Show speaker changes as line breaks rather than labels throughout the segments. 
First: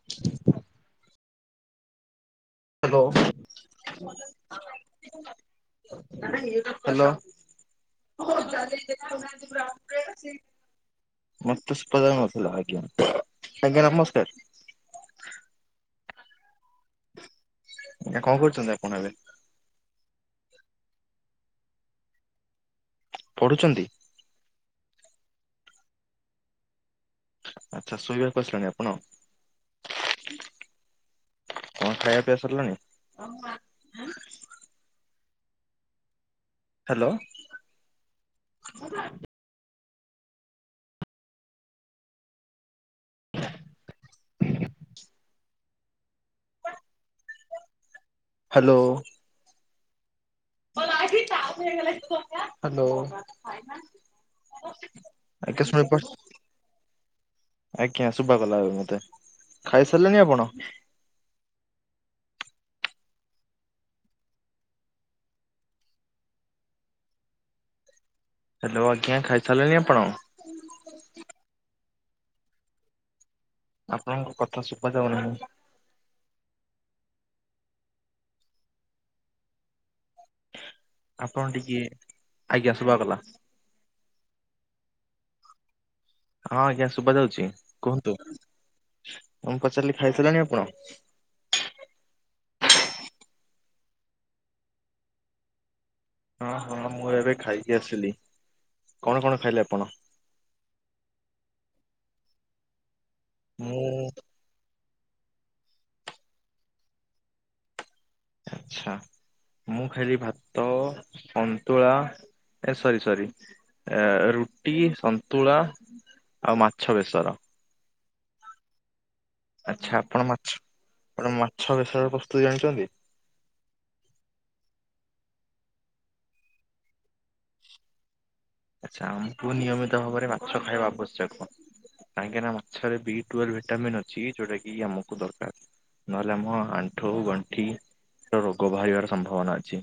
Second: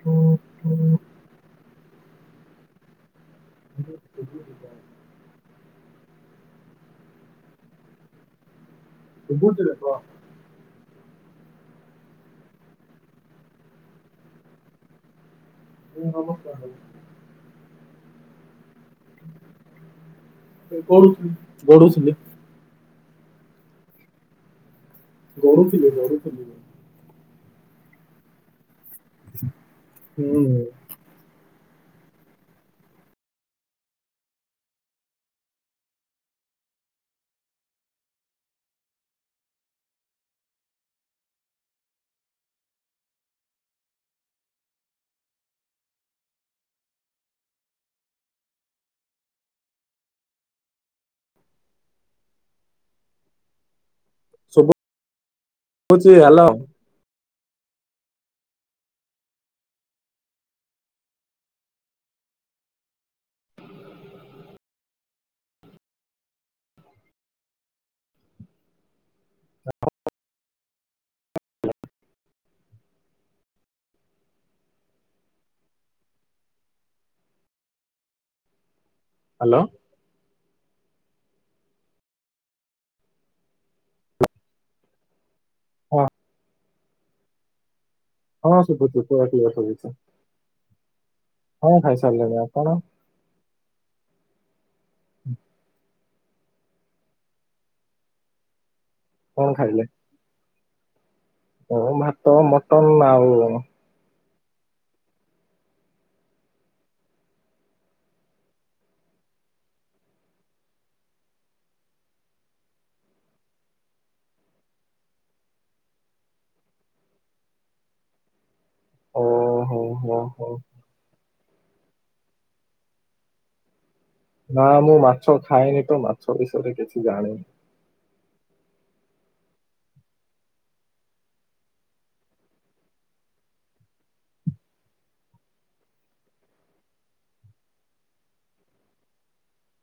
ହ ହୋ
ହ୍ୟାଲୋ।
ଶୁଭୁଚିରେ
ହ୍ୟାଲୋ। [unintelligible]
କହ
ମତେ ସୁଭା ଯାଉନଥିଲା ଆଜ୍ଞା ଆଜ୍ଞା ନମସ୍କାର।
ହୁଁ ନମସ୍କାର ଭାଇ।
ଆଜ୍ଞ କଣ କରୁଛନ୍ତି ଆପଣ ଏବେ?
ଗଡୁଥିଲି ଗଢୁଥିଲି।
ପଢୁଛନ୍ତି?
ଗଡୁ ଥିଲି ଗଡୁ ଥିଲି।
ଆଚ୍ଛା ଶୋଇବା ଆସିଲେଣି ଆ
ହୁଁ।
କଣ ଖାଇବା ପିଇବା ସରିଲାଣିି? ହ୍ୟାଲୋ। ହ୍ୟାଲୋ। ହ୍ୟାଲୋ। ଆଜ୍ଞା ଶୁଣିପାରୁ
ଉଛିି ହ୍ୟାଲୋ।
ଆଜ୍ଞା ଶୁଭା ଗଲା ଏବେ ମତେ ଖାଇ ସାରିଲେଣିି ଆପଣ? ହାଲୋ ଆଜ୍ଞା ଖାଇସାରିଲେ ଆପଣ? ଆପଣଙ୍କ କଥା ଶୁଭ ଯାଉନାହିଁ।
ହ୍ୟାଲୋ।
ଆପଣ ଟିକେ ଆଜ୍ଞା ଶୁଭା ଗଲା।
ହଁ।
ହଁ ଆଜ୍ଞା ଶୁଭ ଯାଉଛି। କୁହନ୍ତୁ
ହଁ ଶୁଖୁଛୁ ପବଛି ହଁ
ମୁଁ
ଖାଇ
ପଚାରିଲି ଖାଇସାରିଲେଣି ଆପଣ?
ସାରିଲେଣି। କଣ?
ହଁ ହଁ ମୁଁ ଏବେ ଖାଇକି ଆସିଲି କଣ କଣ ଖାଇଲେ ଆପଣ?
ହ ଭାତ ମଟନ ଆଉ
ମୁଁ ଆଛା ମୁଁ ଖାଇଲି ଭାତ ସନ୍ତୁଳା ଏ ସରି ସରି ରୁଟି ସନ୍ତୁଳା ଆଉ ମାଛ ବେସର।
ଓ ହୋ
ଆଛା
ହୋ
ଆପଣ
ହୋ।
ମାଛ ଆପଣ ମାଛ ବେସର ପ୍ରସ୍ତୁତି ଜାଣିଛନ୍ତି।
ନା ମୁଁ ମାଛ ଖାଇନି ତ ମାଛ ବିଷୟରେ କିଛି ଜାଣିନି।
ଚାମ୍ପୁ ନିୟମିତ ଭାବରେ ମାଛ ଖାଇବା ଆବଶ୍ୟକ। କାହିଁକିନା ମାଛରେ ବି ଟୁଏଲ୍ଲ ବ ଭିଟାମିନ୍ ଅଛି ଯୋଉଟା କି ଆମକୁ ଦରକାର। ନହେଲେ ଆମ ଆଣ୍ଠୁ ଗଣ୍ଠି ର ରୋଗ ବାହାରିବାର ସମ୍ଭାବନା ଅଛି।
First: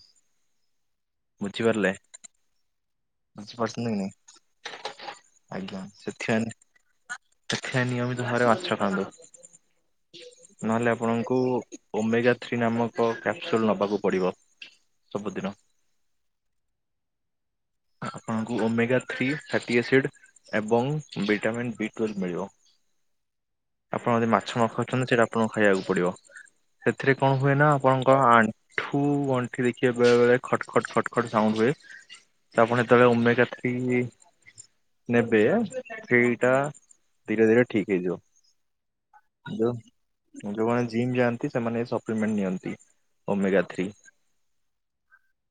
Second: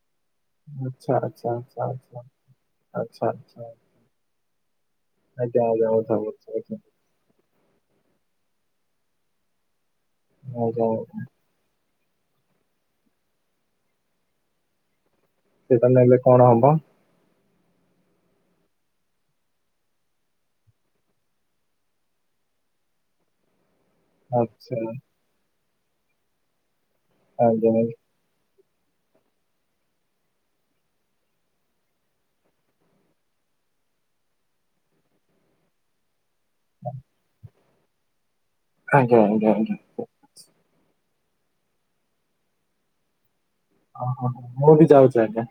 ଆଛା ଆଚ୍ଛା ଆଛା
ବୁଝିପାରିଲେ
ଆଛା ଆ୍ଛାଛା।
ବୁଝିପାରୁଛନ୍ତି କି ନାଇଁ
ଆଜ୍ଞା ଆଜ୍ଞା [unintelligible]
ଦେଖ ନିୟମିତ ଭାବରେ ମାଛ ଖାଆନ୍ତୁ।
ଆଜ୍ଞା
ନହେଲେ ଆପଣଙ୍କୁ ଓମେଗା ଥ୍ରୀ ନାମକ କ୍ୟାପସୁଲ୍ ନେବାକୁ ପଡ଼ିବ। ସବୁଦିନ
ସେଟା ନେଲେ କଣ ହବ?
ଆପଣଙ୍କୁ ଓମେଗା ଥ୍ରୀ ଫାଟିଆସିଡ୍ ଏବଂ ଭିଟାମିନ୍ ବି ଟୁଏଲ୍ଭ୍ ମିଳିବ।
[inaudible]
ଆପଣ ଯଦି ମାଛ
ଆଚ୍ଛା
ନଖାଉଛନ୍ତି ସେଇଟା ଆପଣଙ୍କୁ ଖାଇବାକୁ ପଡିବ। ସେଥିରେ କଣ ହୁଏ ନା
ଆଜ୍ଞା
ଆପଣଙ୍କ ଆଣ୍ଠୁ ଠୁ ଗଣ୍ଠି ଦେଖିବେ ବେଳେ ବେଳେ ଖଟ ଖଟ ଖଟ ଖଟ ସାଉଣ୍ଡ ହୁଏ। ତ ଆପଣ ଯେତେବେଳେ ଓମେଗା ଥ୍ରୀ ନେବେ ସେଇ ସେଟା ଧୀରେ ଧୀରେ ଠିକ ହେଇଯିବ
ଆଜ୍ଞା ଆଜ୍ଞା ଆଜ୍ଞା
ଯୋଉ ଯୋଉମାନେ ଜିମ୍ ଯାଆନ୍ତି ସେମାନେ ସପ୍ଲିମେଣ୍ଟ ନିଅନ୍ତି। ଓମେଗା ଥ୍ରୀ
ଓ ହ ହ ମୁଁ ବି ଯାଉଛ ଆଜ୍ଞା।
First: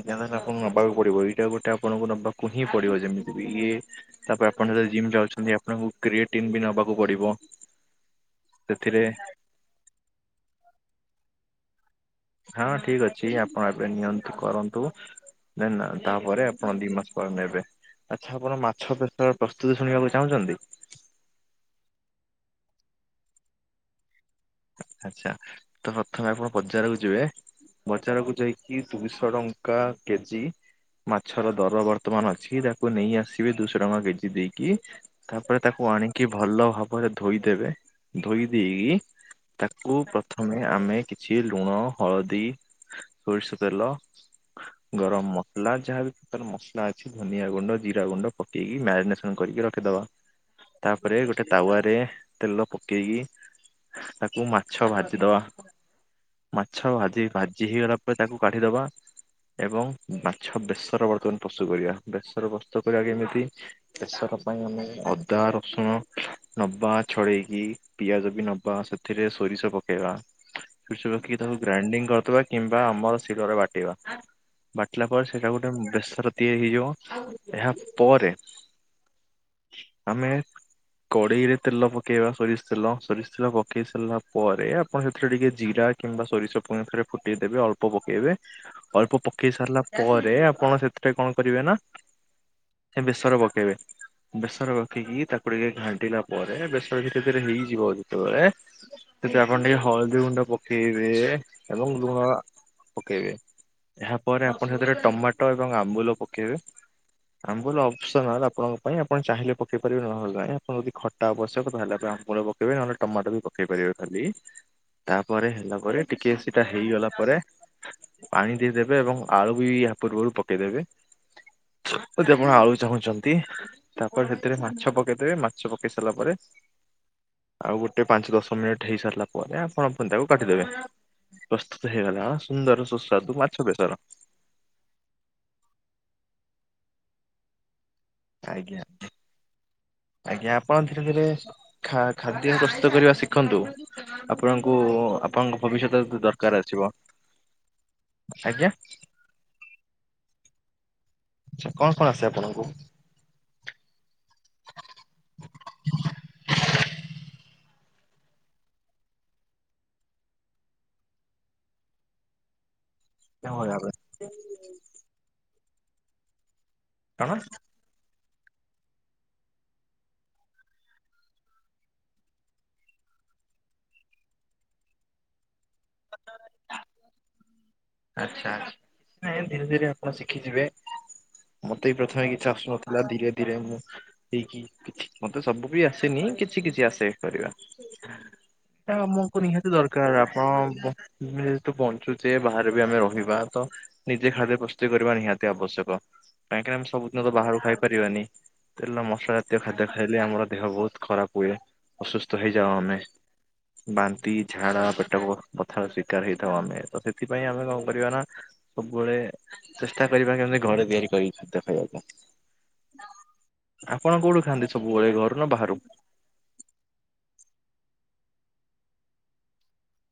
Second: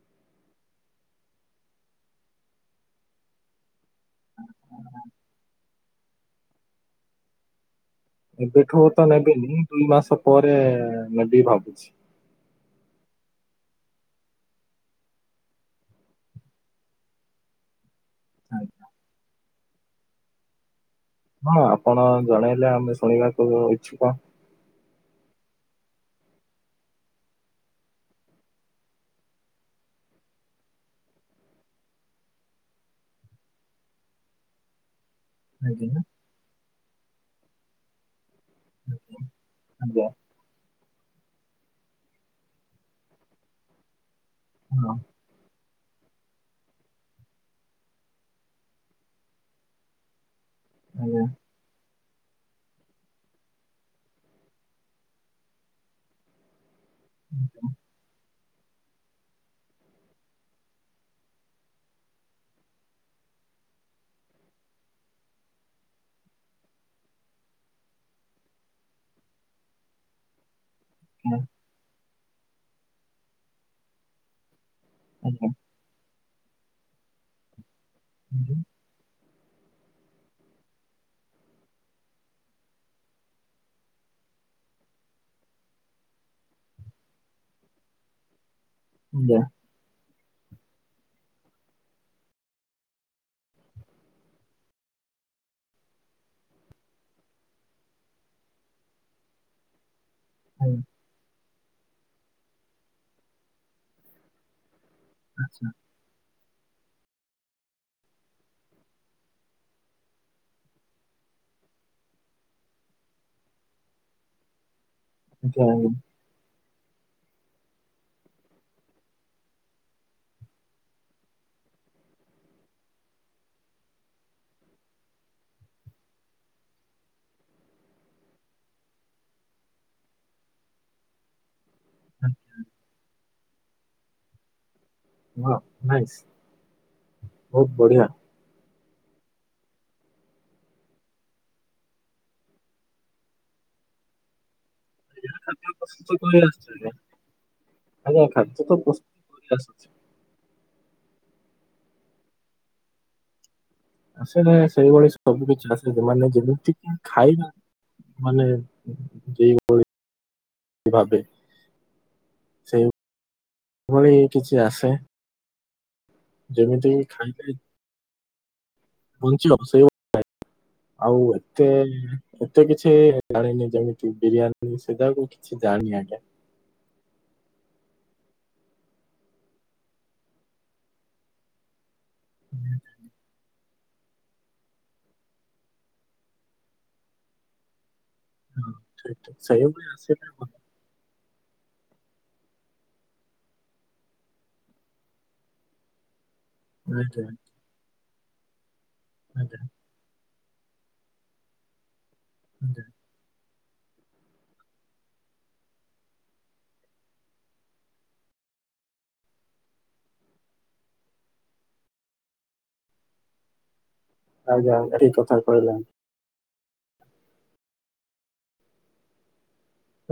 ଏଇଲେ ଆପଣ ନବାକୁ ପଡ଼ିବ ଏଇଟା ଗୋଟେ ଆପଣଙ୍କୁ ନବାକୁ ହିଁ ପଡିବ ଯେମିତି ଇଏ ତାପରେ ଆପଣ ଯଦି ଜିମ୍ ଯାଉଛନ୍ତି ଆପଣଙ୍କୁ କ୍ରିଏଟିନ ବି ନବାକୁ ପଡିବ।
ଏବେଠୁ
ସେଥିରେ
ତ ନେବେନି ଦୁଇ ମାସ ପରେ ନେବି ଭାବୁଛି।
ହଁ ଠିକ ଅଛି ଆପଣ ଏବେ ନିଅନ୍ତୁ କରନ୍ତୁ। ଦେନ୍ ତାପରେ ଆପଣ ଦି ମାସ ପରେ ନେବେ। ଆଚ୍ଛା ଆପଣ
ଆଜ୍ଞା
ମାଛ ବେସର ପ୍ରସ୍ତୁତି ଶୁଣିବାକୁ ଚାହୁଁଛନ୍ତି?
ହଁ ଆପଣ ଜଣେଇଲେ ଆମେ ଶୁଣିବାକୁ ଇଛୁକ।
ଆଚ୍ଛା ତ ପ୍ରଥମେ ଆପଣ ବଜାରକୁ ଯିବେ ବଜାରକୁୁ ଯାଇକି ଦୁଇଶହ ଟଙ୍କା କେଜି ମାଛର ଦର ବର୍ତ୍ତମାନ ଅଛି ତାକୁ ନେଇ ଆସିବେ ଦୁଇଶହ ଟଙ୍କା କେଜି ଦେଇକି। ତାପରେ ତାକୁ
ଆଜ୍ଞା
ଆଣିକି ଭଲ ଭାବରେ ଧୋଇଦେବେ ଧୋଇ ଦେଇ ତାକୁ
ଆଜ୍ଞା
ପ୍ରଥମେ ଆମେ କିଛି ଲୁଣ ହଳଦୀ ସୋରିଷ ତେଲ
ହଁ
ଗରମ ମ ମସଲା ଯାହାବି ପ୍ରକାର ମସଲା ଅଛି ଧନିଆ ଗୁଣ୍ଡ ଜିରା ଗୁଣ୍ଡ ପକେଇକି ମ୍ୟାରିନେସନ କରିକି ରଖିଦବା।
ଆଜ୍ଞା ଆଜ୍ଞା
ତାପରେ ଗୋଟେ ତାୱାରେରେ ତେଲ ପକେଇକି ତାକୁ ତାକୁ ମାଛ ଭାଜିଦବା ମାଛ ଭାଜି ଭାଜି ହେଇଗଲା ପରେ ତାକୁ କାଢିଦବା। ଏବଂ ମାଛ ବେସର ବର୍ତ୍ତମାନ ପ୍ରସ୍ତୁତ କରିବା ବେସର ପ୍ରସ୍ତୁତ କରିବା କେମିତି ବ ତା ପାଇଁ ଆମେ ଅଦା ରସୁଣ ନବା ଛଡେଇକି ପିଆଜ ବି ନବା ଏଥିରେ ସୋରିଷ ପକେଇବା ସୋରିଷ
ଆଜ୍ଞା
ପକେଇକି ତାକୁ ଗ୍ରାଇଣ୍ଡିଙ୍ଗ କରିଦବା। କିମ୍ବା ଆମର ଶିଳରେ ବାଟିବା ବାଟିଲା
ଆଜ୍ଞା
ପରେ
ଆଜ୍ଞା।
ସେଇଟା ଗୋଟେ ବେସର ତିଆରି ହେଇଯିବ ଏହା ପରେ ଆମେ କଡେଇରେ ତେଲ ପକେଇବା ସୋରିଷ ତେଲ ସୋରିଷ ତେଲ ପକେଇ ସାରିଲା ପରେ ଆପଣ ସେଥିରେ ଟିକେ ଜିରା କିମ୍ବା ସୋରିଷ ପୁଣିଥରେ ଫୁଟେଇଦେବେ ଅଳ୍ପ ପକେଇବେ ଅଳ୍ପ ପକେଇ ସାରିଲା ପରେ ଆପଣ ସେଥିରେ କଣ କରିବେ ନା ସେ ବେସର ପକେଇବେ ବେସର ରଖିକି ତାକୁ ଟିକେ ଘାଣ୍ଟିଲା ପରେ ବେସର ଧୀରେ ଧୀରେ ହେଇଯିବ ଯେତେବେଳେ ସେଥି ଆପଣ ଟିକେ ହଳଦୀ ଗୁଣ୍ଡ ପକେଇବେ ଏବଂ ଲୁଣ ପକେଇବେ ଏହା ପରେ ଆପଣ ସେଥିରେ ଟମାଟୋ ଏବଂ
ଆଚ୍ଛା
ଆମ୍ବୁଲ ପକେଇବେ ଆମ୍ବୁଲ ଅପସନାଲ ଆପଣଙ୍କ ପାଇଁ ଆପଣ ଚାହିଁଲେ ପକେଇ ପାରିବେ ନହେଲେ ଯାଇଁ ଆପଣ ଯଦି ଖଟା ଆବଶ୍ୟକ ତାହେଲେ ଆମ୍ବୁ ଲ ପକେଇବେ ନହେଲେ ଟମାଟ ବି ପକେଇ ପାରିବେ ଖାଲି
ଆଜ୍ଞା
ତାପରେ
ଆଜ୍ଞା
ହେଲା ପରେ ଟିକେ ସେଟା ହେଇଗଲା ପରେ ତା ପରେ ପାଣି ଦେଇଦେବେ ଏବଂ ଆଳୁ ବି ଏହା ପୂର୍ବରୁ ପକେଇଦେବେ ଯଦି ଆପଣ ଆଳୁ ଚାହୁଁଛନ୍ତି ତାପରେ ସେଥିରେ ମାଛ ପକେଇଦେବେ ମାଛ ପକେଇ ସାରିଲା ପରେ ଆଉ ଗୋଟେ ପାଞ୍ଚ ଦଶ ମିନିଟ ହେଇ ସାରିଲା ପରେ ଆପଣପଣ ତାକୁ କାଡିଦେବେ ପ୍ରସ୍ତୁତ ହେଇଗଲା ସୁନ୍ଦର ସୁସ୍ୱାଦୁ ମାଛ ବେସର
ହଁ ନାଇ ବହୁତ ବଢିଆ
[unintelligible] କାଇ କ ଆଜ୍ଞା ଆପଣ ଧୀରେ ଧୀରେ ଖ ଖାଦ୍ୟ ପ୍ରସ୍ତୁତ କରିବା ଶିଖନ୍ତୁ ଆପଣ ଆପଣଙ୍କ ଭବିଷ୍ୟତ ଯେ ଦରକାର ଆସିବ
ଆଞା ଖାଦ୍ୟ
ଆଜ୍ଞା
ତ ପ୍ରସ୍ତୁତ
ଆଛା କଣ କଣ ଆସେ ଆପଣଙ୍କୁ?
ଆସ ନା ସେଇଭଳି ସବୁ କିଛି ଆସେ ସେମାନେ ଯେମିତି କି ଖାଇବା ମାନେ ଯେ ଭଳି ଭାଵେ ସେଇ
କେଉଁଭଳି ଭାବେ
ଭଳି କିଛି ଆସେ ଯେମିତି
କଣ
ଖାଇନ୍ତି ବଞ୍ଚି ଅବଶ୍ୟ ଆଉ ଏତେ ଏତେ କିଛି ଜାଣିନି ଯେମିତି ବିରିୟାନୀ ସେ ଯାକୁ ଜାଣିନି ଆଜ୍ଞା
ଆଚ୍ଛା ନା ଧୀରେ ଧୀରେ ଆପଣ ଶିଖିଯିବେ ପ୍ରଥମେ କିଛି ଆଷୁ ନଥିଲା ଧୀରେ ଧୀରେ ମୁଁ ହେଇକି ମତେ ସବୁ ବି ଆସେନି କିଛି କିଛି ଆସେ
ହଁ
କରିବା
ଠିକ ଠିକ
ଆମକୁ ନିହାତି
ସେଇଭଳି
ଦରକାର
ଆସିଲେ ଭଲ।
ଆପଣ ଯେହତୁ ବଞ୍ଚୁଛେ ବାହାରେ ବି ଆମେ ରହିବା ତ ନିଜେ ଖାଦ୍ୟ ପ୍ରସ୍ତୁତି କରିବା ନିହାତି ଆବଶ୍ୟକ କାହିଁକି ଆମେ
ଆଜ୍ଞା
ସବୁଦିନ ତ ବାହାରକୁ ଖାଇପାରିବାନି ତେଲ ମସଲା ଜାତୀୟ
ଆଜ୍ଞା
ଖାଦ୍ୟ ଖାଇଲେ ଆମର ଦେହ ବହୁତ ଖରାପ ହୁଏ ଅସୁସ୍ଥ ହେଇଯାାଉ
ଆଜ୍ଞା
ଆମେ ବାନ୍ତି ଝାଡା ପେଟ ପ କଥ ଶିକାର ହେଇଥାଉ ଆମେ ତ ସେଥିପାଇଁ ଆମେ କଣ କରିବା ନା ସବୁବେଳେ ଚେଷ୍ଟା କରିବା କେ କି ଘରେ ତିଆରି କରି ଖାଦ୍ୟ ଖାଇବାକୁ ଆପଣ କୋଉଠୁ ଖାଆନ୍ତି
ଆଜ୍ଞା ଆଜ୍ଞା
ସବୁବେଳେ
ଠିକ
ଘରୁ
କଥା
ନା ବାହାରୁ?
କହିଲେ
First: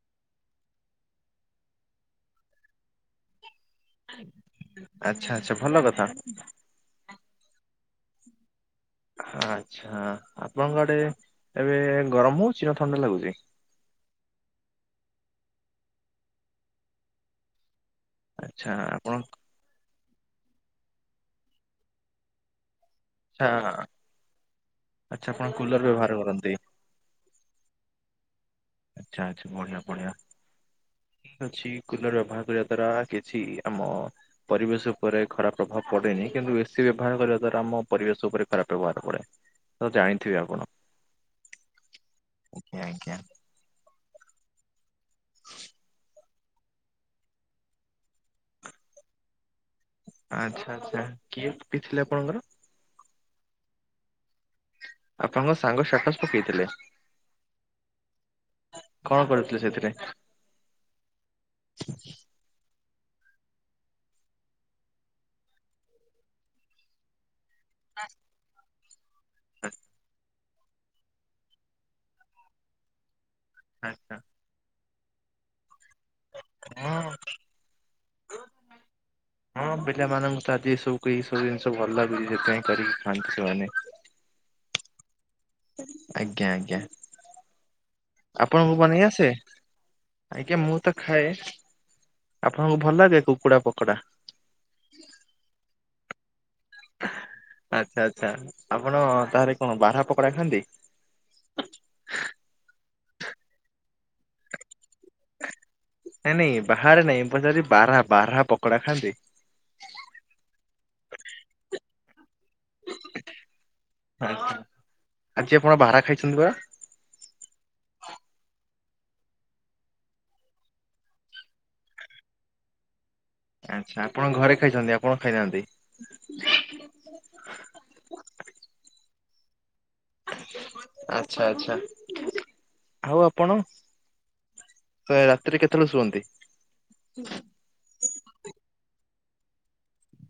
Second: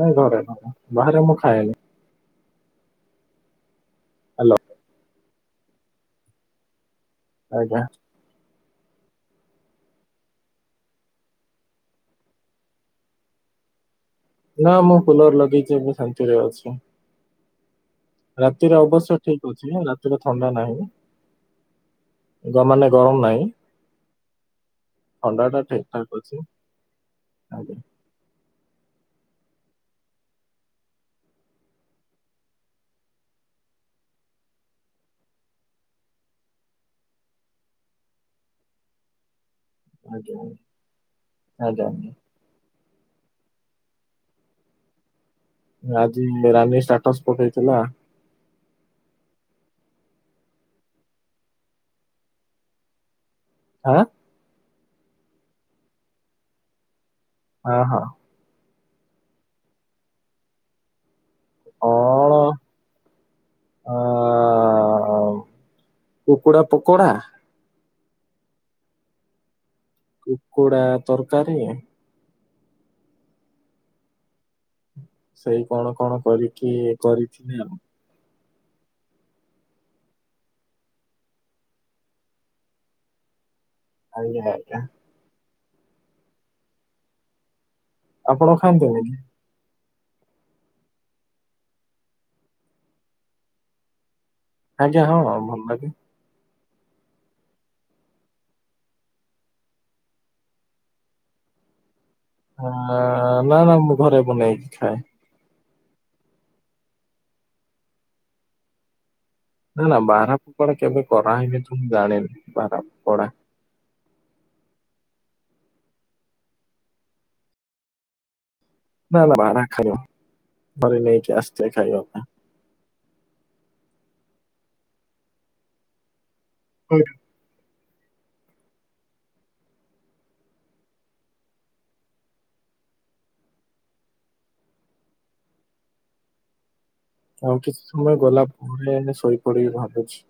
ନାଇଁ ଘରେ ବାହାରେ ମୁଁ ଖାଏନି ହାଲୋ
ଆଛା ଆଚ୍ଛା ଭଲ କଥା
ଆଜ୍ଞା।
ଆଚ୍ଛା ଆପଣଙ୍କ ଆଡ଼େ ଏବେ ଗରମ ହଉଚି ନା ଥଣ୍ଡା ଲାଗୁଛି?
ନା ମୁଁ କୁଲର ଲଗେଇଛି ମୁଁ ଶାନ୍ତିରେ ଅଛି।
ଆଚ୍ଛା
ରାତିରେ
ଆପଣ
ଅବଶ୍ୟ ଠିକ ଅଛି ରାତିରେ ଥଣ୍ଡା ନାହିଁ ଗ ମାନେ ଗରମ
ଆଚ୍ଛା
ନାହିଁ
ଆଚ୍ଛା ଆପଣ
ଥଣ୍ଡା ଟା
କୁଲର
ଠିକ
ବ୍ୟବହାର
ଠାକ୍ ଅଛି।
କରନ୍ତି।
ଆଜ୍ଞା।
ଆଚ୍ଛା ଆଚ୍ଛା ବଢିଆ ବଢିଆ।
[inaudible]
ଠିକ ଅଛି କୁଲର ବ୍ୟବହାର କରିବା ଦ୍ଵାରା କିଛି ଆମ ପରିବେଶ ଉପରେ ଖରାପ ପ୍ରଭାବ ପଡେନି। କିନ୍ତୁ ଏସିି ବ୍ୟବହାର କରିବା ଦ୍ଵାରା ଆମ ପରିବେଶ ଉପରେ ଖରାପ ବ୍ୟବହାର ପଡେ। ତ ଜାଣିଥିବେ
ଆଜ୍ଞା
ଆପଣ
ଆଜ୍ଞା ଆଜ୍ଞା ଆଜ୍ଞା।
ଆଜ୍ଞା ଆଜ୍ଞା।
ଆଜି ରାନୀ ଷ୍ଟାଟସ ପକେଇଥିଲା।
ଆଚ୍ଛା ଆଚ୍ଛା କିଏ ପି ଥିଲେ ଆପଣଙ୍କର।
ଆଁ।
ଆପଣଙ୍କ ସାଙ୍ଗ ଷ୍ଟାଟସ ପକେଇଥିଲେ।
ହଁ ହଁ।
କଣ କରୁଥିଲେ ସେଥିରେ।
ହଁ। ଆ କୁକୁଡା ପୁକରା।
ହସ୍। ହ।
କୁକୁଡା ତରକାରୀ।
ଆଚ୍ଛା।
ସେଇ କଣ କଣ କରିକି
ହଁ
କରିଥି।
ହଁ ପିଲାମାନଙ୍କୁ ତ ଆଜିି ସବୁ ଏ ସବୁ ଜିନିଷ ଭଲ ଲାଗୁଛି। ସେଥିପାଇଁ କରିକି ଖାଆନ୍ତି ସେମାନେ।
ଆଜ୍ଞ ଆଜ୍ଞା।
ଆଜ୍ଞା ଆଜ୍ଞା
ଆପଣ
ଆପଣଙ୍କୁ
ଖାଆନ୍ତିନି
ବନେଇ
କି?
ଆସେ। ଆଜ୍ଞା ମୁଁ ତ ଖାଏ। ଆପଣଙ୍କୁ ଭଲ ଲାଗେ କୁକୁଡା ପକୋଡା।
ଆଜ୍ଞା ହଁ ଭଲ ଲାଗେ।
ଆଚ୍ଛା ଆଚ୍ଛା ଆପଣ ତାହରେ କଣ ବାର୍ହା ପକୋଡା ଖାଆନ୍ତି।
[inaudible] ଆ, ନା ନା ମୁଁ ଘରେ ବନେଇକି ଖାଏ।
ନାଇଁ ନାଇଁ ବାହାରେ ନାଇଁ ପଚାରି ବାର୍ହା ବାର୍ହା ପକୋଡା ଖାଆନ୍ତି।
ନା ବାର୍ହା ପକଡା କେବେ କରାହେଇନି ତ ମୁଁ ଜାଣିନି। ବାର୍ହା ପକଡା।
ଆଜି ଆପଣ ବାର୍ହା ଖାଇଛନ୍ତି ବା।
ନା ନା ବାର୍ହା ଖାଇ ମରି ନାଇଁ କେ ଆସ୍ତି ଖାଇବା ପାଇଁ।
ଆଚ୍ଛା ଆପଣ ଘରେ ଖାଇଛନ୍ତି ଆଉ କଣ ଖାଇନାହାନ୍ତି।
ପାଇଁ
ଆଚ୍ଛା ଆଚ୍ଛା ଆଉ ଆପଣ। ସେ ରାତିରେ କେତେବେଳେ ଶୁଅନ୍ତି?
ଆଉ କିଛି ସମୟ ଗଲା ଭରେ ଏମ ସୋଇ ପଡିବି ଭାବୁଛି।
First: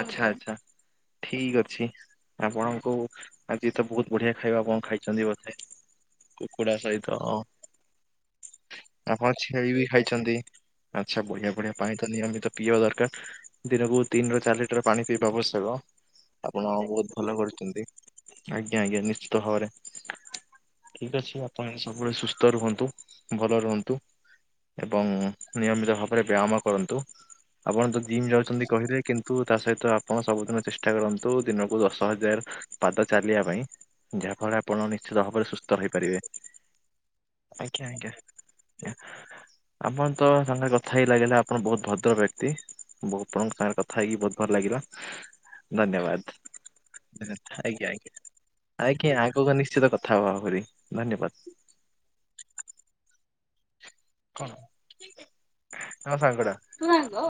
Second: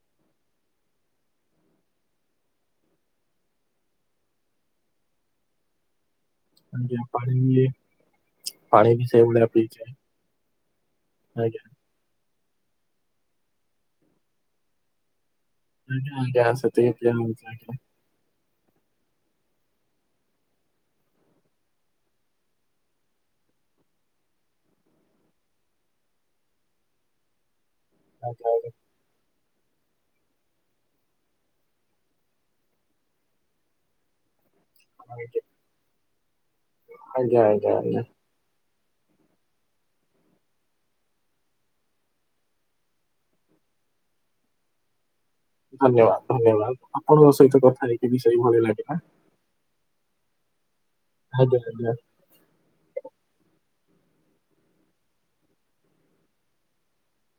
ଆଛା ଆଚ୍ଛା ଠିକ୍ ଅଛି। ଆପଣଙ୍କୁ ଆଜି ତ ବହୁତ ବଢିଆ ଖାଇବା ଆପଣ ଖାଇଛନ୍ତି ବଧେ। କୁକୁଡା
ଆଜ୍ଞା
ସହିତ।
ପାଣି ବି ପାଣି ବି
ଆପଣ
ସେଇଭଳିଆ
ଛେଳି ବି
ପିଇଯାଏ
ଖାଇଛନ୍ତି। ଆଚ୍ଛା ବଢିଆ
ଆଜ୍ଞା
ବଢିଆ ପାଣି ତ ନିୟମିତ ପିଇବା ଦରକାର। ଦିନକୁ ତିନ୍ ରୁ ଚାରି ଲିଟର ପାଣି ପିଇବା ଅବସ୍
ଆଜ୍ଞା ଆଜ୍ଞା
ଆପଣ
ସେତିକି ପିଆ
ବହୁତ ଭଲ
ହଉଛି ଆଜ୍ଞା
କରିଛନ୍ତି। ଆଜ୍ଞା ଆଜ୍ଞା ନିଶ୍ଚିତ ଭାବରେ। ଠିକ୍ ଅଛି ଆପଣ ସବୁବେଳେ ସୁସ୍ଥ ରୁହନ୍ତୁ ଭଲ ରୁହନ୍ତୁ। ଏବଂ ନିୟମିତ ଭାବରେ ବ୍ୟାୟାମ କରନ୍ତୁ। ଆପଣ ତ ଜିମ୍
ଆଜ୍ଞା।
ଯାଉଛନ୍ତି କହିଲେ କିନ୍ତୁ ତା ସହିତ ଆପଣ ସବୁଦିନ ଚେଷ୍ଟା କରନ୍ତୁ ଦିନକୁ ଦଶ ହଜାର ପାଦ ଚାଲିବା ପାଇଁ। ଯାହାଫଳ ଆପଣ ନିଶ୍ଚିତ ଭାବରେ ସୁସ୍ଥ ରହିପାରିବେ।
ଆଜ୍ଞା ଆଜ୍ଞା ଆଜ୍ଞା।
[inaudible] ଆପଣ ତ ସାଙ୍ଗରେ କଥା ହିଁ ଲାଗିଲା ଆପଣ ବହୁତ ଭଦ୍ର ବ୍ୟକ୍ତି। ଆପଣଙ୍କ ସାଙ୍ଗରେ କ ଥାଇକି ବହୁତ ଭଲ ଲାଗିଲ। ଧନ୍ୟବାଦ,
ଆପଣଙ୍କ ସହିତ କଥା
ଆଜ୍ଞା
ହେଇକି
ଆଜ୍ଞ
ବି ସେଇ ଭଳି ଲାଗିଲା
ଆଜ୍ଞା ଆଗକୁ ନିଶ୍ଚିତ କଥା। କଥା ଆହୁରି ଧନ୍ୟବାଦ।
ଆଜ୍ଞା ଆଜ୍ଞା।
ମୋ ସାଙ୍ଗଟା।